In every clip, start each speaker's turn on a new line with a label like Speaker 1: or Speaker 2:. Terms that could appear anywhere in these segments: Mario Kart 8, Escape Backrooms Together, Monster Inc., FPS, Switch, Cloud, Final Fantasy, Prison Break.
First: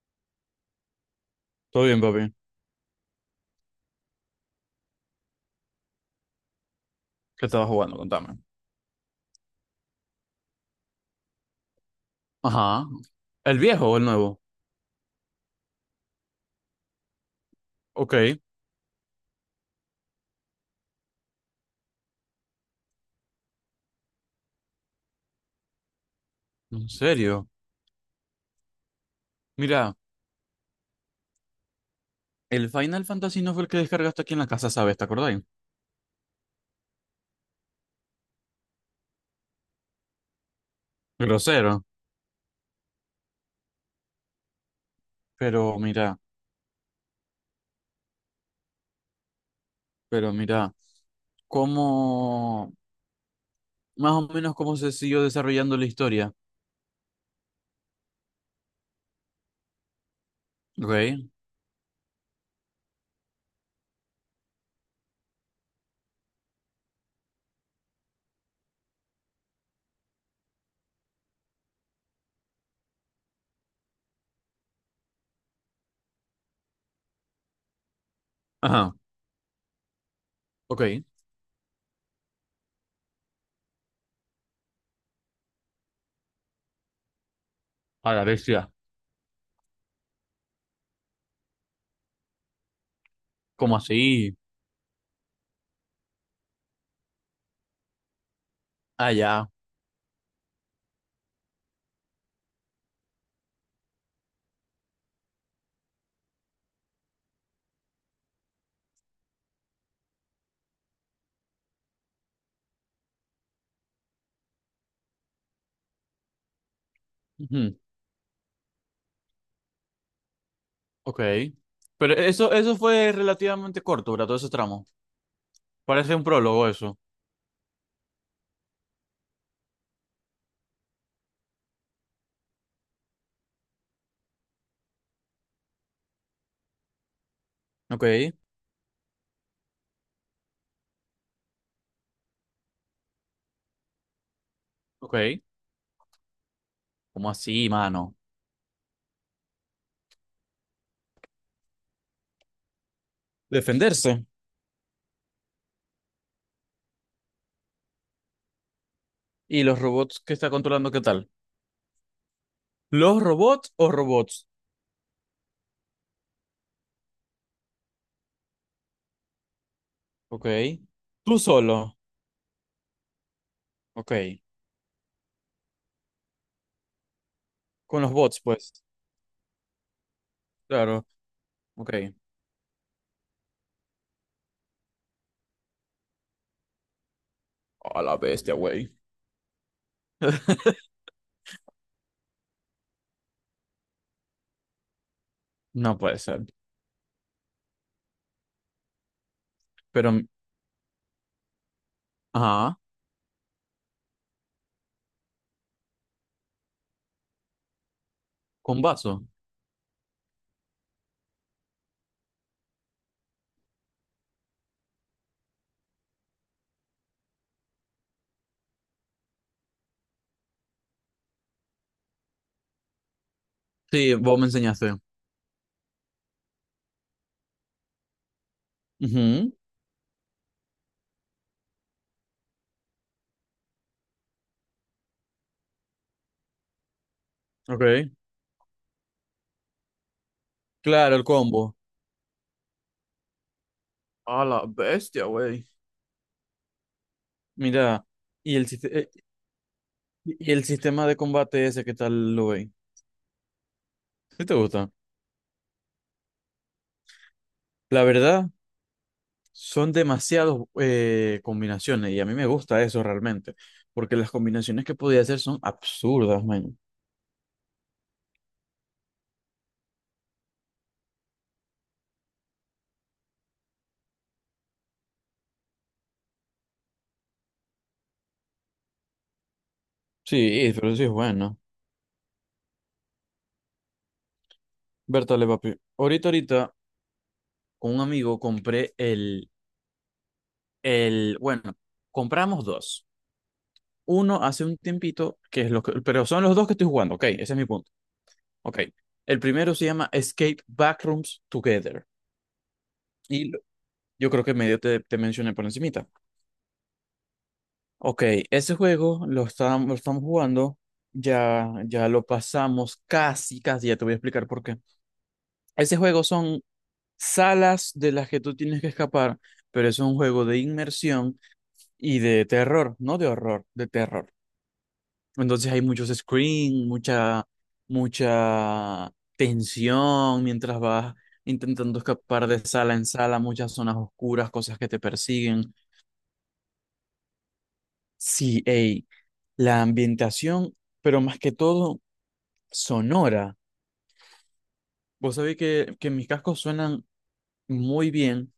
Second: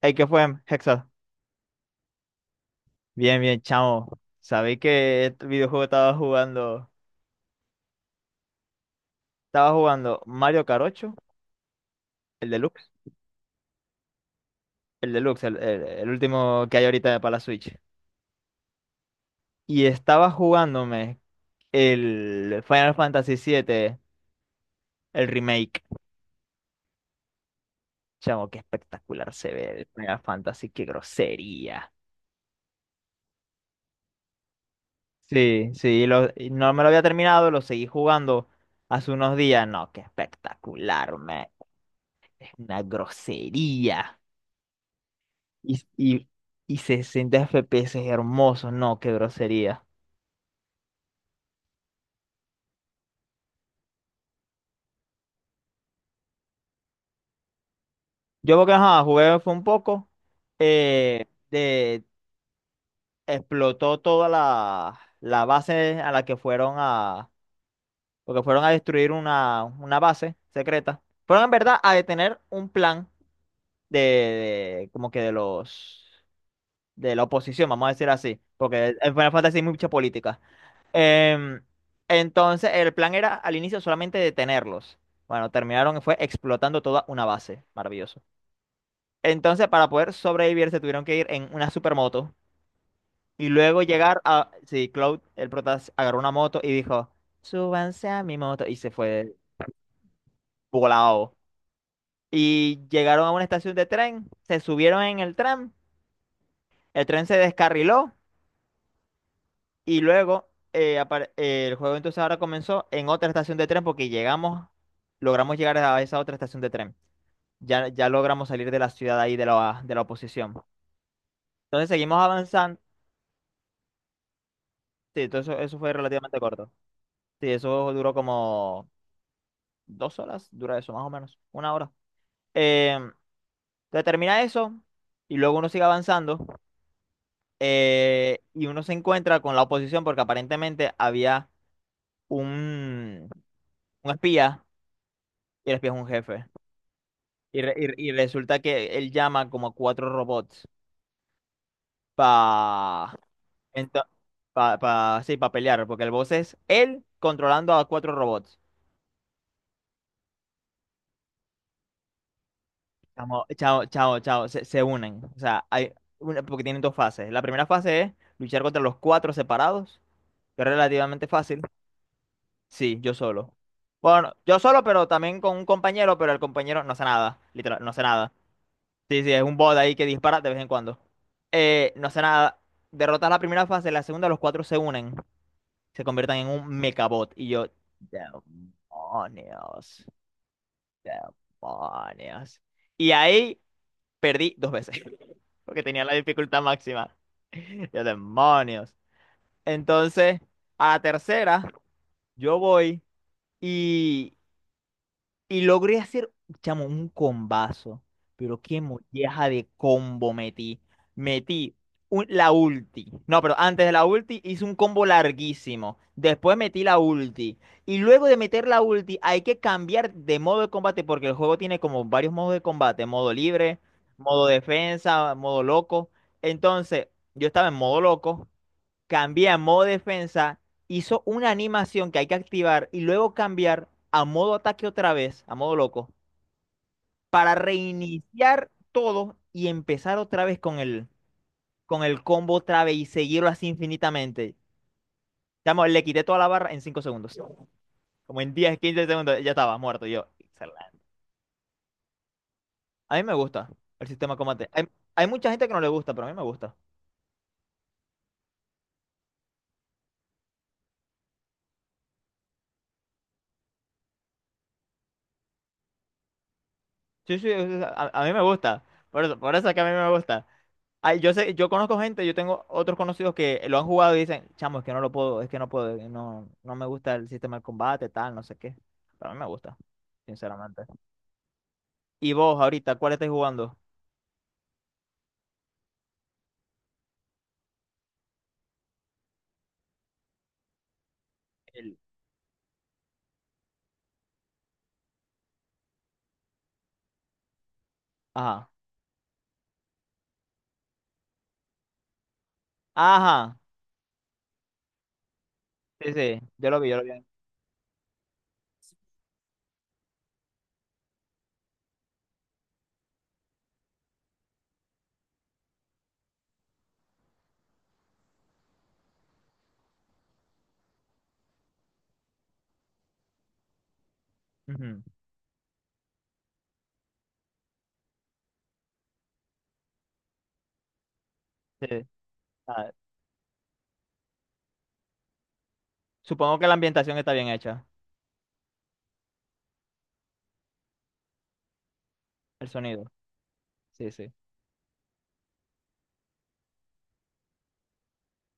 Speaker 1: Hey, ¿qué fue, Hexa?
Speaker 2: Todo bien, papi.
Speaker 1: Bien, bien, chamo. Sabéis que este videojuego estaba jugando.
Speaker 2: ¿Qué estabas jugando? Contame.
Speaker 1: Estaba jugando Mario Kart 8, el
Speaker 2: Ajá.
Speaker 1: deluxe.
Speaker 2: ¿El viejo o el nuevo?
Speaker 1: El deluxe, el último que hay ahorita para la Switch.
Speaker 2: Ok. ¿En
Speaker 1: Y estaba jugándome el Final Fantasy 7, el remake.
Speaker 2: serio?
Speaker 1: Chamo, qué espectacular se ve el
Speaker 2: Mira,
Speaker 1: Final Fantasy, qué grosería.
Speaker 2: el Final Fantasy no fue el que descargaste aquí en la casa, ¿sabes? ¿Te acordáis?
Speaker 1: Sí, sí, y no me lo había terminado, lo seguí jugando hace unos días. No, qué espectacular, me.
Speaker 2: Grosero.
Speaker 1: Es una grosería.
Speaker 2: Pero
Speaker 1: Y,
Speaker 2: mira,
Speaker 1: y, y 60 FPS es hermoso, no, qué grosería.
Speaker 2: pero mira, cómo, más o menos cómo se siguió desarrollando la historia.
Speaker 1: Yo porque ajá, jugué fue un poco,
Speaker 2: Ok.
Speaker 1: de, explotó toda la base a la que fueron a, porque fueron a destruir una base secreta. Fueron en verdad a detener un plan de, como que de la oposición, vamos a decir así, porque
Speaker 2: Ajá.
Speaker 1: en Final Fantasy hay mucha política.
Speaker 2: Ok.
Speaker 1: Em, entonces, el plan era al inicio solamente detenerlos. Bueno, terminaron, fue explotando toda una base.
Speaker 2: A
Speaker 1: Maravilloso.
Speaker 2: la bestia.
Speaker 1: Entonces, para poder sobrevivir, se tuvieron que ir en una supermoto. Y
Speaker 2: ¿Cómo
Speaker 1: luego llegar
Speaker 2: así?
Speaker 1: a... Sí, Cloud, el prota, agarró una moto y dijo, súbanse a mi moto. Y se fue
Speaker 2: Allá.
Speaker 1: volado. Y llegaron a una estación de tren, se subieron en el tren se descarriló. Y luego el juego entonces ahora comenzó en otra estación de tren porque logramos llegar a esa otra estación de tren.
Speaker 2: Ujú.
Speaker 1: Ya, ya logramos salir de la ciudad ahí de la oposición.
Speaker 2: Ok.
Speaker 1: Entonces
Speaker 2: Pero
Speaker 1: seguimos
Speaker 2: eso
Speaker 1: avanzando.
Speaker 2: fue relativamente corto, ¿verdad? Todo ese tramo.
Speaker 1: Sí, todo eso fue
Speaker 2: Parece un
Speaker 1: relativamente
Speaker 2: prólogo
Speaker 1: corto.
Speaker 2: eso.
Speaker 1: Sí, eso duró como 2 horas, dura eso más o menos, una hora. Eh, entonces termina eso y luego uno sigue avanzando
Speaker 2: Ok.
Speaker 1: y uno se encuentra con la oposición porque aparentemente había un, un espía
Speaker 2: Ok.
Speaker 1: y el espía es un jefe.
Speaker 2: ¿Cómo
Speaker 1: Y,
Speaker 2: así,
Speaker 1: re- y re- y
Speaker 2: mano?
Speaker 1: resulta que él llama como a cuatro robots para
Speaker 2: Defenderse.
Speaker 1: sí, pa pelear, porque el boss es él controlando a cuatro robots.
Speaker 2: ¿Y los robots que está controlando qué tal? ¿Los
Speaker 1: Chamo,
Speaker 2: robots
Speaker 1: chao,
Speaker 2: o
Speaker 1: chao,
Speaker 2: robots?
Speaker 1: chao, se unen. O sea, hay porque tienen dos fases. La primera fase es luchar contra los cuatro separados,
Speaker 2: Ok.
Speaker 1: que es relativamente
Speaker 2: Tú
Speaker 1: fácil.
Speaker 2: solo.
Speaker 1: Sí, yo solo. Bueno,
Speaker 2: Ok.
Speaker 1: yo solo, pero también con un compañero, pero el compañero no hace nada, literal, no hace
Speaker 2: Con los
Speaker 1: nada.
Speaker 2: bots, pues.
Speaker 1: Sí, sí, es un bot ahí que dispara de vez en cuando.
Speaker 2: Claro. Ok.
Speaker 1: No hace nada. Derrotas la primera fase, la segunda los cuatro se unen, se convierten en un mecabot. Y yo,
Speaker 2: A la bestia, güey.
Speaker 1: demonios, demonios. Y ahí perdí dos veces, porque
Speaker 2: No
Speaker 1: tenía la
Speaker 2: puede ser.
Speaker 1: dificultad máxima. Yo, demonios.
Speaker 2: Pero,
Speaker 1: Entonces, a la tercera, yo
Speaker 2: ajá,
Speaker 1: voy. Y logré hacer, chamo, un combazo. Pero qué
Speaker 2: con vaso.
Speaker 1: molleja de combo metí. Metí la ulti. No, pero antes de la ulti hice un combo larguísimo. Después metí la ulti. Y luego de meter la ulti hay que cambiar de modo de combate porque el juego tiene como varios modos de combate. Modo libre,
Speaker 2: Sí, vos
Speaker 1: modo
Speaker 2: me enseñaste.
Speaker 1: defensa, modo loco. Entonces, yo estaba en modo loco, cambié
Speaker 2: Ujú,
Speaker 1: a modo defensa, hizo una animación que hay que activar y luego cambiar a modo ataque otra vez, a modo loco, para
Speaker 2: Ok.
Speaker 1: reiniciar todo y empezar otra vez con el,
Speaker 2: Claro, el combo.
Speaker 1: con el combo otra vez y seguirlo así
Speaker 2: A
Speaker 1: infinitamente.
Speaker 2: la bestia, güey.
Speaker 1: Chamo, le quité toda la barra en 5 segundos.
Speaker 2: Mira,
Speaker 1: Como en
Speaker 2: y el,
Speaker 1: 10
Speaker 2: siste-
Speaker 1: 15
Speaker 2: eh,
Speaker 1: segundos, ya estaba muerto. Yo,
Speaker 2: y el
Speaker 1: excelente.
Speaker 2: sistema de combate ese, ¿qué tal lo veis?
Speaker 1: A mí me gusta el sistema de
Speaker 2: ¿Sí te
Speaker 1: combate. Hay,
Speaker 2: gusta?
Speaker 1: hay mucha gente que no le gusta, pero a mí me gusta.
Speaker 2: La verdad, son demasiadas combinaciones y a mí me gusta eso realmente, porque las combinaciones que podía hacer son absurdas, man.
Speaker 1: Sí, sí, a mí me gusta. Por eso es que a mí me gusta. Ay, yo sé, yo conozco gente, yo tengo otros conocidos que lo han jugado y dicen, chamo, es que no lo puedo, es que no puedo, no, no me gusta el sistema de combate, tal, no sé qué. Pero a mí me gusta,
Speaker 2: Sí,
Speaker 1: sinceramente.
Speaker 2: pero sí es bueno.
Speaker 1: Y vos, ahorita, ¿cuál estáis jugando?
Speaker 2: Bertale, papi. Ahorita, con un amigo compré bueno,
Speaker 1: El-
Speaker 2: compramos dos. Uno hace un tiempito, que es lo que, pero son los dos que estoy jugando, ok, ese es mi punto,
Speaker 1: Ajá.
Speaker 2: ok. El primero se llama Escape Backrooms Together y
Speaker 1: Ajá.
Speaker 2: yo creo que medio te mencioné por encima.
Speaker 1: Sí, sí, yo lo vi, yo lo vi.
Speaker 2: Ok, ese juego lo estábamos, lo estamos jugando, ya lo pasamos casi, casi, ya te voy a explicar por qué. Ese juego son salas de las que tú tienes que escapar, pero es un juego de inmersión y de terror, no de horror, de terror.
Speaker 1: Ujú,
Speaker 2: Entonces hay muchos screams, mucha, mucha tensión mientras vas intentando
Speaker 1: sí.
Speaker 2: escapar de
Speaker 1: Ah,
Speaker 2: sala en sala, muchas zonas oscuras, cosas que te persiguen.
Speaker 1: supongo que la ambientación está bien hecha,
Speaker 2: Sí, ey, la ambientación, pero más que todo
Speaker 1: el sonido.
Speaker 2: Sonora.
Speaker 1: Sí, sí.
Speaker 2: Vos sabéis que mis cascos suenan muy bien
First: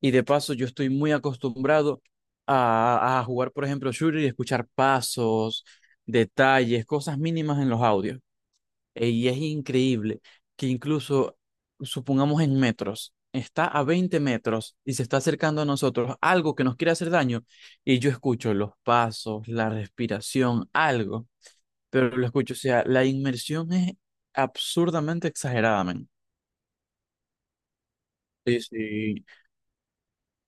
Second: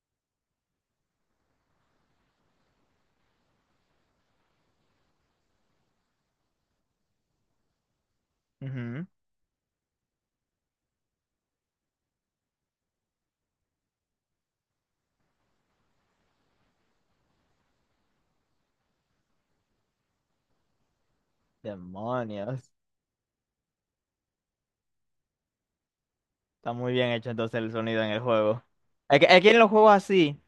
Speaker 2: y de paso yo estoy muy acostumbrado a jugar, por ejemplo, shooter y escuchar pasos, detalles, cosas mínimas en los audios.
Speaker 1: Ujú.
Speaker 2: Y es increíble que incluso, supongamos en metros, está a 20 metros y se está acercando a nosotros algo que nos quiere hacer daño y yo escucho los pasos, la respiración, algo, pero lo escucho, o
Speaker 1: Demonios.
Speaker 2: sea, la inmersión es absurdamente exagerada, men.
Speaker 1: Está muy bien hecho entonces el sonido en el
Speaker 2: Sí,
Speaker 1: juego. Es que,
Speaker 2: sí,
Speaker 1: es que en los juegos así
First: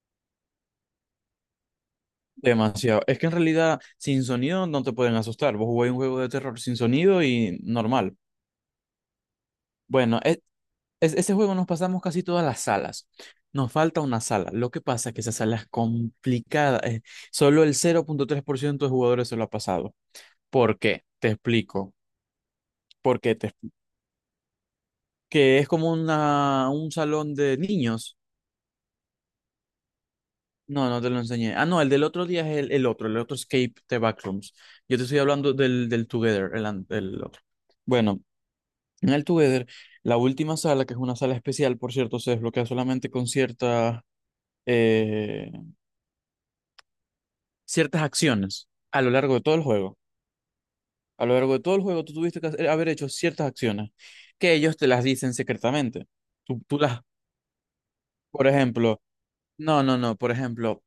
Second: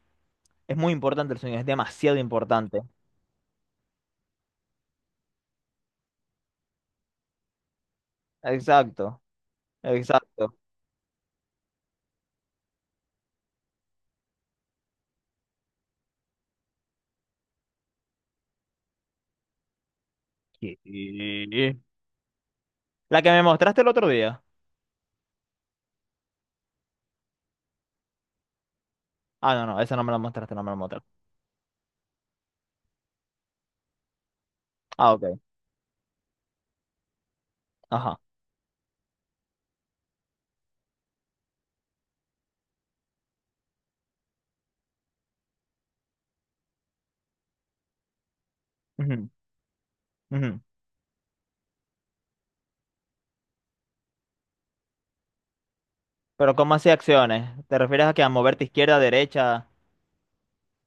Speaker 1: es muy importante el sonido, es demasiado importante.
Speaker 2: demasiado. Es que en realidad sin sonido no te pueden asustar. Vos jugáis un juego de terror sin sonido y normal.
Speaker 1: Exacto.
Speaker 2: Bueno,
Speaker 1: Exacto.
Speaker 2: ese juego nos pasamos casi todas las salas. Nos falta una sala. Lo que pasa es que esa sala es complicada. Solo el 0,3% de jugadores se lo ha pasado.
Speaker 1: ¿Qué?
Speaker 2: ¿Por qué? Te explico.
Speaker 1: La que
Speaker 2: Porque
Speaker 1: me mostraste el otro día.
Speaker 2: que es como una, un salón de niños.
Speaker 1: Ah, no, no, esa no me la mostraste, no me la
Speaker 2: No, no
Speaker 1: mostraste.
Speaker 2: te lo enseñé. Ah, no, el del otro día es el otro Escape the Backrooms. Yo te
Speaker 1: Ah,
Speaker 2: estoy
Speaker 1: ok.
Speaker 2: hablando del Together, el otro.
Speaker 1: Ajá.
Speaker 2: Bueno, en el Together, la última sala, que es una sala especial, por cierto, se desbloquea solamente con eh, ciertas acciones a lo
Speaker 1: Ujú,
Speaker 2: largo de todo el juego.
Speaker 1: ujú.
Speaker 2: A lo largo de todo el juego, tú tuviste que haber hecho ciertas acciones que ellos te las dicen secretamente.
Speaker 1: Pero
Speaker 2: Tú,
Speaker 1: ¿cómo
Speaker 2: tú
Speaker 1: así
Speaker 2: las,
Speaker 1: acciones? ¿Te refieres a que a
Speaker 2: por
Speaker 1: moverte izquierda,
Speaker 2: ejemplo,
Speaker 1: derecha?
Speaker 2: no, no, no, por ejemplo,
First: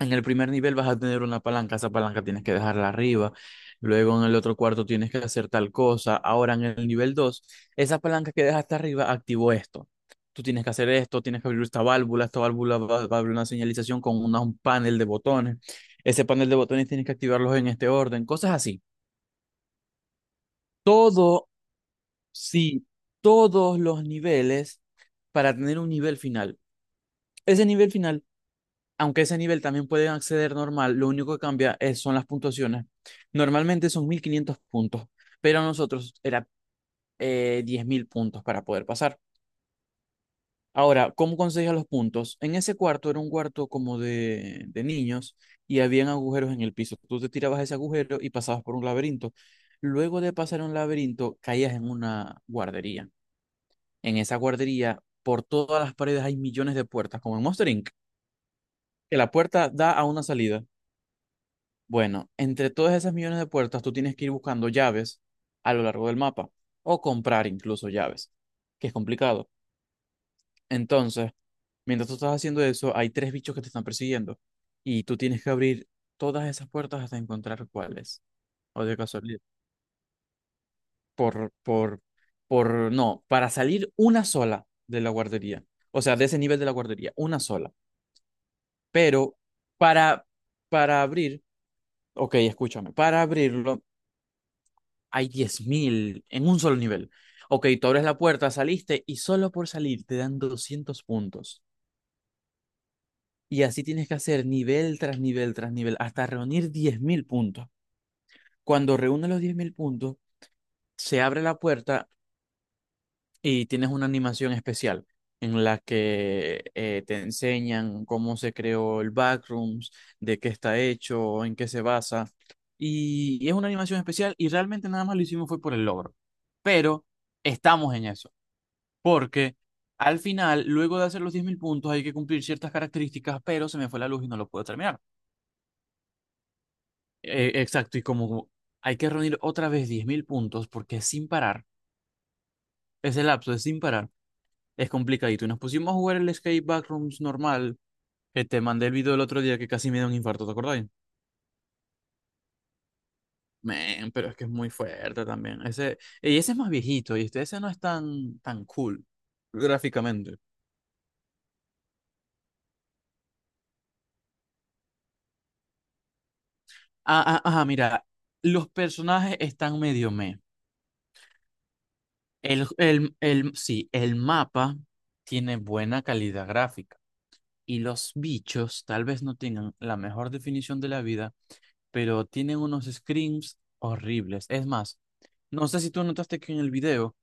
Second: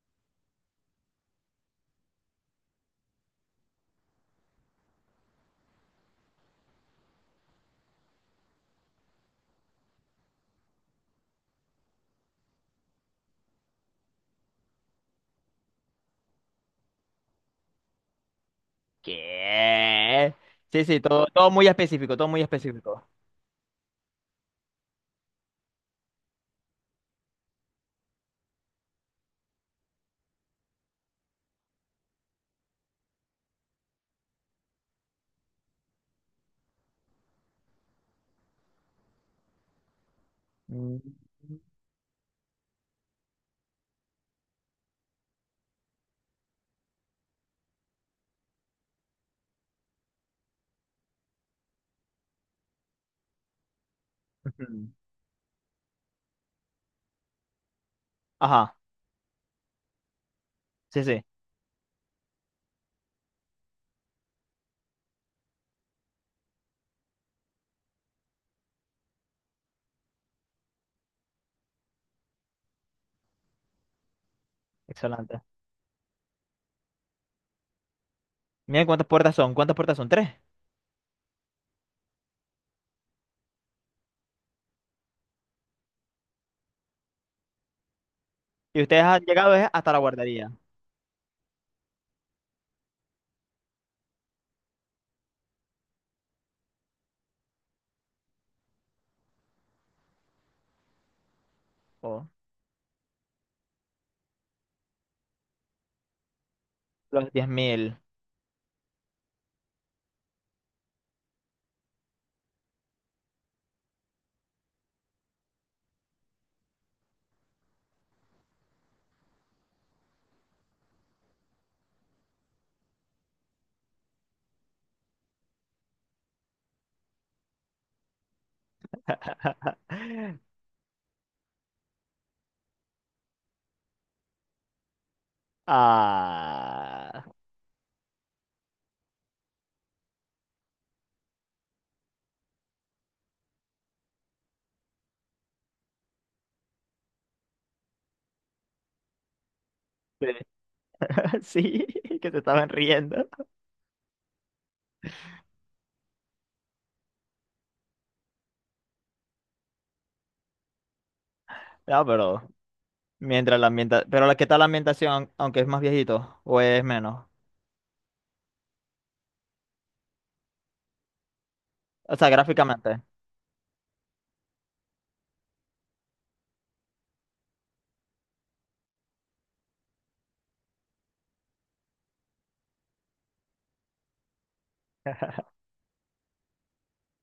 Speaker 2: en el primer nivel vas a tener una palanca, esa palanca tienes que dejarla arriba, luego en el otro cuarto tienes que hacer tal cosa, ahora en el nivel 2, esa palanca que dejaste arriba activó esto. Tú tienes que hacer esto, tienes que abrir esta válvula va a abrir una señalización con un panel de botones, ese panel de botones tienes que activarlos en este orden, cosas así.
Speaker 1: ¿Qué? Sí, sí, todo,
Speaker 2: Todo,
Speaker 1: todo muy específico, todo muy
Speaker 2: sí,
Speaker 1: específico.
Speaker 2: todos los niveles para tener un nivel final. Ese nivel final aunque ese nivel también pueden acceder normal, lo único que cambia es, son las puntuaciones. Normalmente son 1.500 puntos, pero a nosotros era 10.000 puntos para poder pasar.
Speaker 1: Mm,
Speaker 2: Ahora, ¿cómo conseguías los puntos? En ese cuarto era un cuarto como de niños y habían agujeros en el piso. Tú te tirabas a ese agujero y pasabas por un laberinto. Luego de pasar un laberinto, caías en una guardería. En esa
Speaker 1: ujú.
Speaker 2: guardería, por todas las paredes hay millones de puertas, como en Monster Inc.,
Speaker 1: Ajá.
Speaker 2: que la puerta da a una salida.
Speaker 1: Sí, sí.
Speaker 2: Bueno, entre todas esas millones de puertas, tú tienes que ir buscando llaves a lo largo del mapa o comprar incluso llaves, que es complicado. Entonces, mientras tú estás haciendo eso, hay tres bichos que te están persiguiendo y tú
Speaker 1: Excelente.
Speaker 2: tienes que abrir todas esas puertas hasta encontrar cuáles. O
Speaker 1: Miren
Speaker 2: de casualidad.
Speaker 1: cuántas puertas son, tres.
Speaker 2: Por, por, no, para salir una sola de la guardería. O sea, de ese nivel de la guardería, una sola.
Speaker 1: Y ustedes han
Speaker 2: Pero
Speaker 1: llegado hasta la
Speaker 2: para,
Speaker 1: guardería.
Speaker 2: para abrir, ok, escúchame, para abrirlo hay 10.000 en un solo nivel. Ok, tú abres la puerta, saliste y solo por salir te dan 200 puntos.
Speaker 1: Oh,
Speaker 2: Y así tienes que hacer nivel tras nivel tras nivel hasta reunir diez mil
Speaker 1: los diez
Speaker 2: puntos.
Speaker 1: mil.
Speaker 2: Cuando reúnes los 10.000 puntos, se abre la puerta y tienes una animación especial en la que te enseñan cómo se creó el Backrooms, de qué está hecho, en qué se basa. Y es una animación especial y realmente nada más lo hicimos fue por el logro. Pero estamos en eso. Porque al final, luego de hacer los 10.000 puntos, hay que cumplir ciertas características, pero se me fue la luz y no lo puedo terminar.
Speaker 1: Ah.
Speaker 2: Exacto, y como hay que reunir otra vez 10.000 puntos, porque es sin parar, ese lapso es sin parar, es complicadito. Y nos pusimos a jugar el Escape Backrooms normal, que te mandé el video el otro día que casi me da un
Speaker 1: Sí.
Speaker 2: infarto, ¿te acordáis?
Speaker 1: Sí, que se estaban riendo.
Speaker 2: Men, pero es que es muy fuerte también. Ese, y ese es más viejito, y este, ese no es tan, tan cool gráficamente.
Speaker 1: No, pero mientras la ambienta, pero ¿qué tal la ambientación, aunque es más viejito o es menos?
Speaker 2: Ah, ah, ah, mira, los personajes están medio meh.
Speaker 1: O sea, gráficamente.
Speaker 2: Sí, el mapa tiene buena calidad gráfica y los bichos tal vez no tengan la mejor definición de la vida, pero tienen unos screams horribles. Es más, no sé si tú notaste que en el video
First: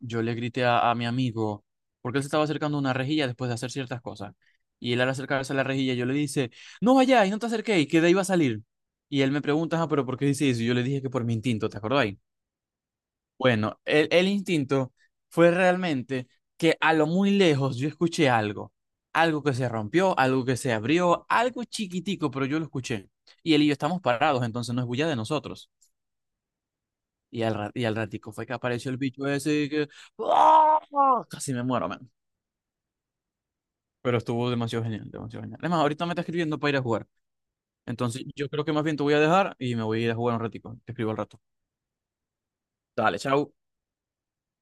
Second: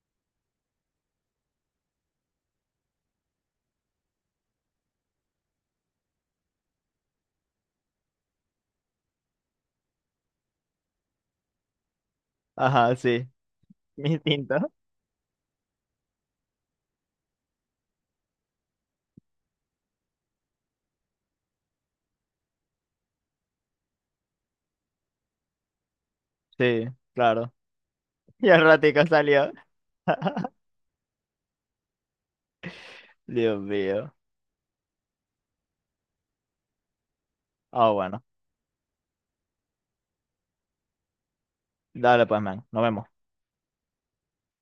Speaker 2: yo le grité a mi amigo porque él se estaba acercando a una rejilla después de hacer ciertas cosas. Y él al acercarse a la rejilla yo le dice, no vayáis, no te acerquéis, que de ahí va a salir. Y él me pregunta, ah, pero ¿por qué dice eso? Y yo le dije que por mi instinto, ¿te acordáis?
Speaker 1: Ajá, sí.
Speaker 2: Bueno,
Speaker 1: Mi
Speaker 2: el
Speaker 1: Distinto.
Speaker 2: instinto fue realmente que a lo muy lejos yo escuché algo, algo que se rompió, algo que se abrió, algo chiquitico, pero yo lo escuché. Y él y yo estamos parados, entonces no es bulla de nosotros.
Speaker 1: Sí, claro.
Speaker 2: Y al ratico fue
Speaker 1: Y
Speaker 2: que
Speaker 1: al
Speaker 2: apareció el
Speaker 1: ratico
Speaker 2: bicho
Speaker 1: salió.
Speaker 2: ese y que... ¡Ah! Casi me muero, man.
Speaker 1: Dios mío.
Speaker 2: Pero estuvo demasiado genial, demasiado genial. Además, ahorita me está escribiendo para ir a jugar.
Speaker 1: Ah, bueno.
Speaker 2: Entonces, yo creo que más bien te voy a dejar y me voy a ir a jugar un ratico. Te escribo al rato.
Speaker 1: Dale pues, man. Nos
Speaker 2: Dale,
Speaker 1: vemos.
Speaker 2: chao.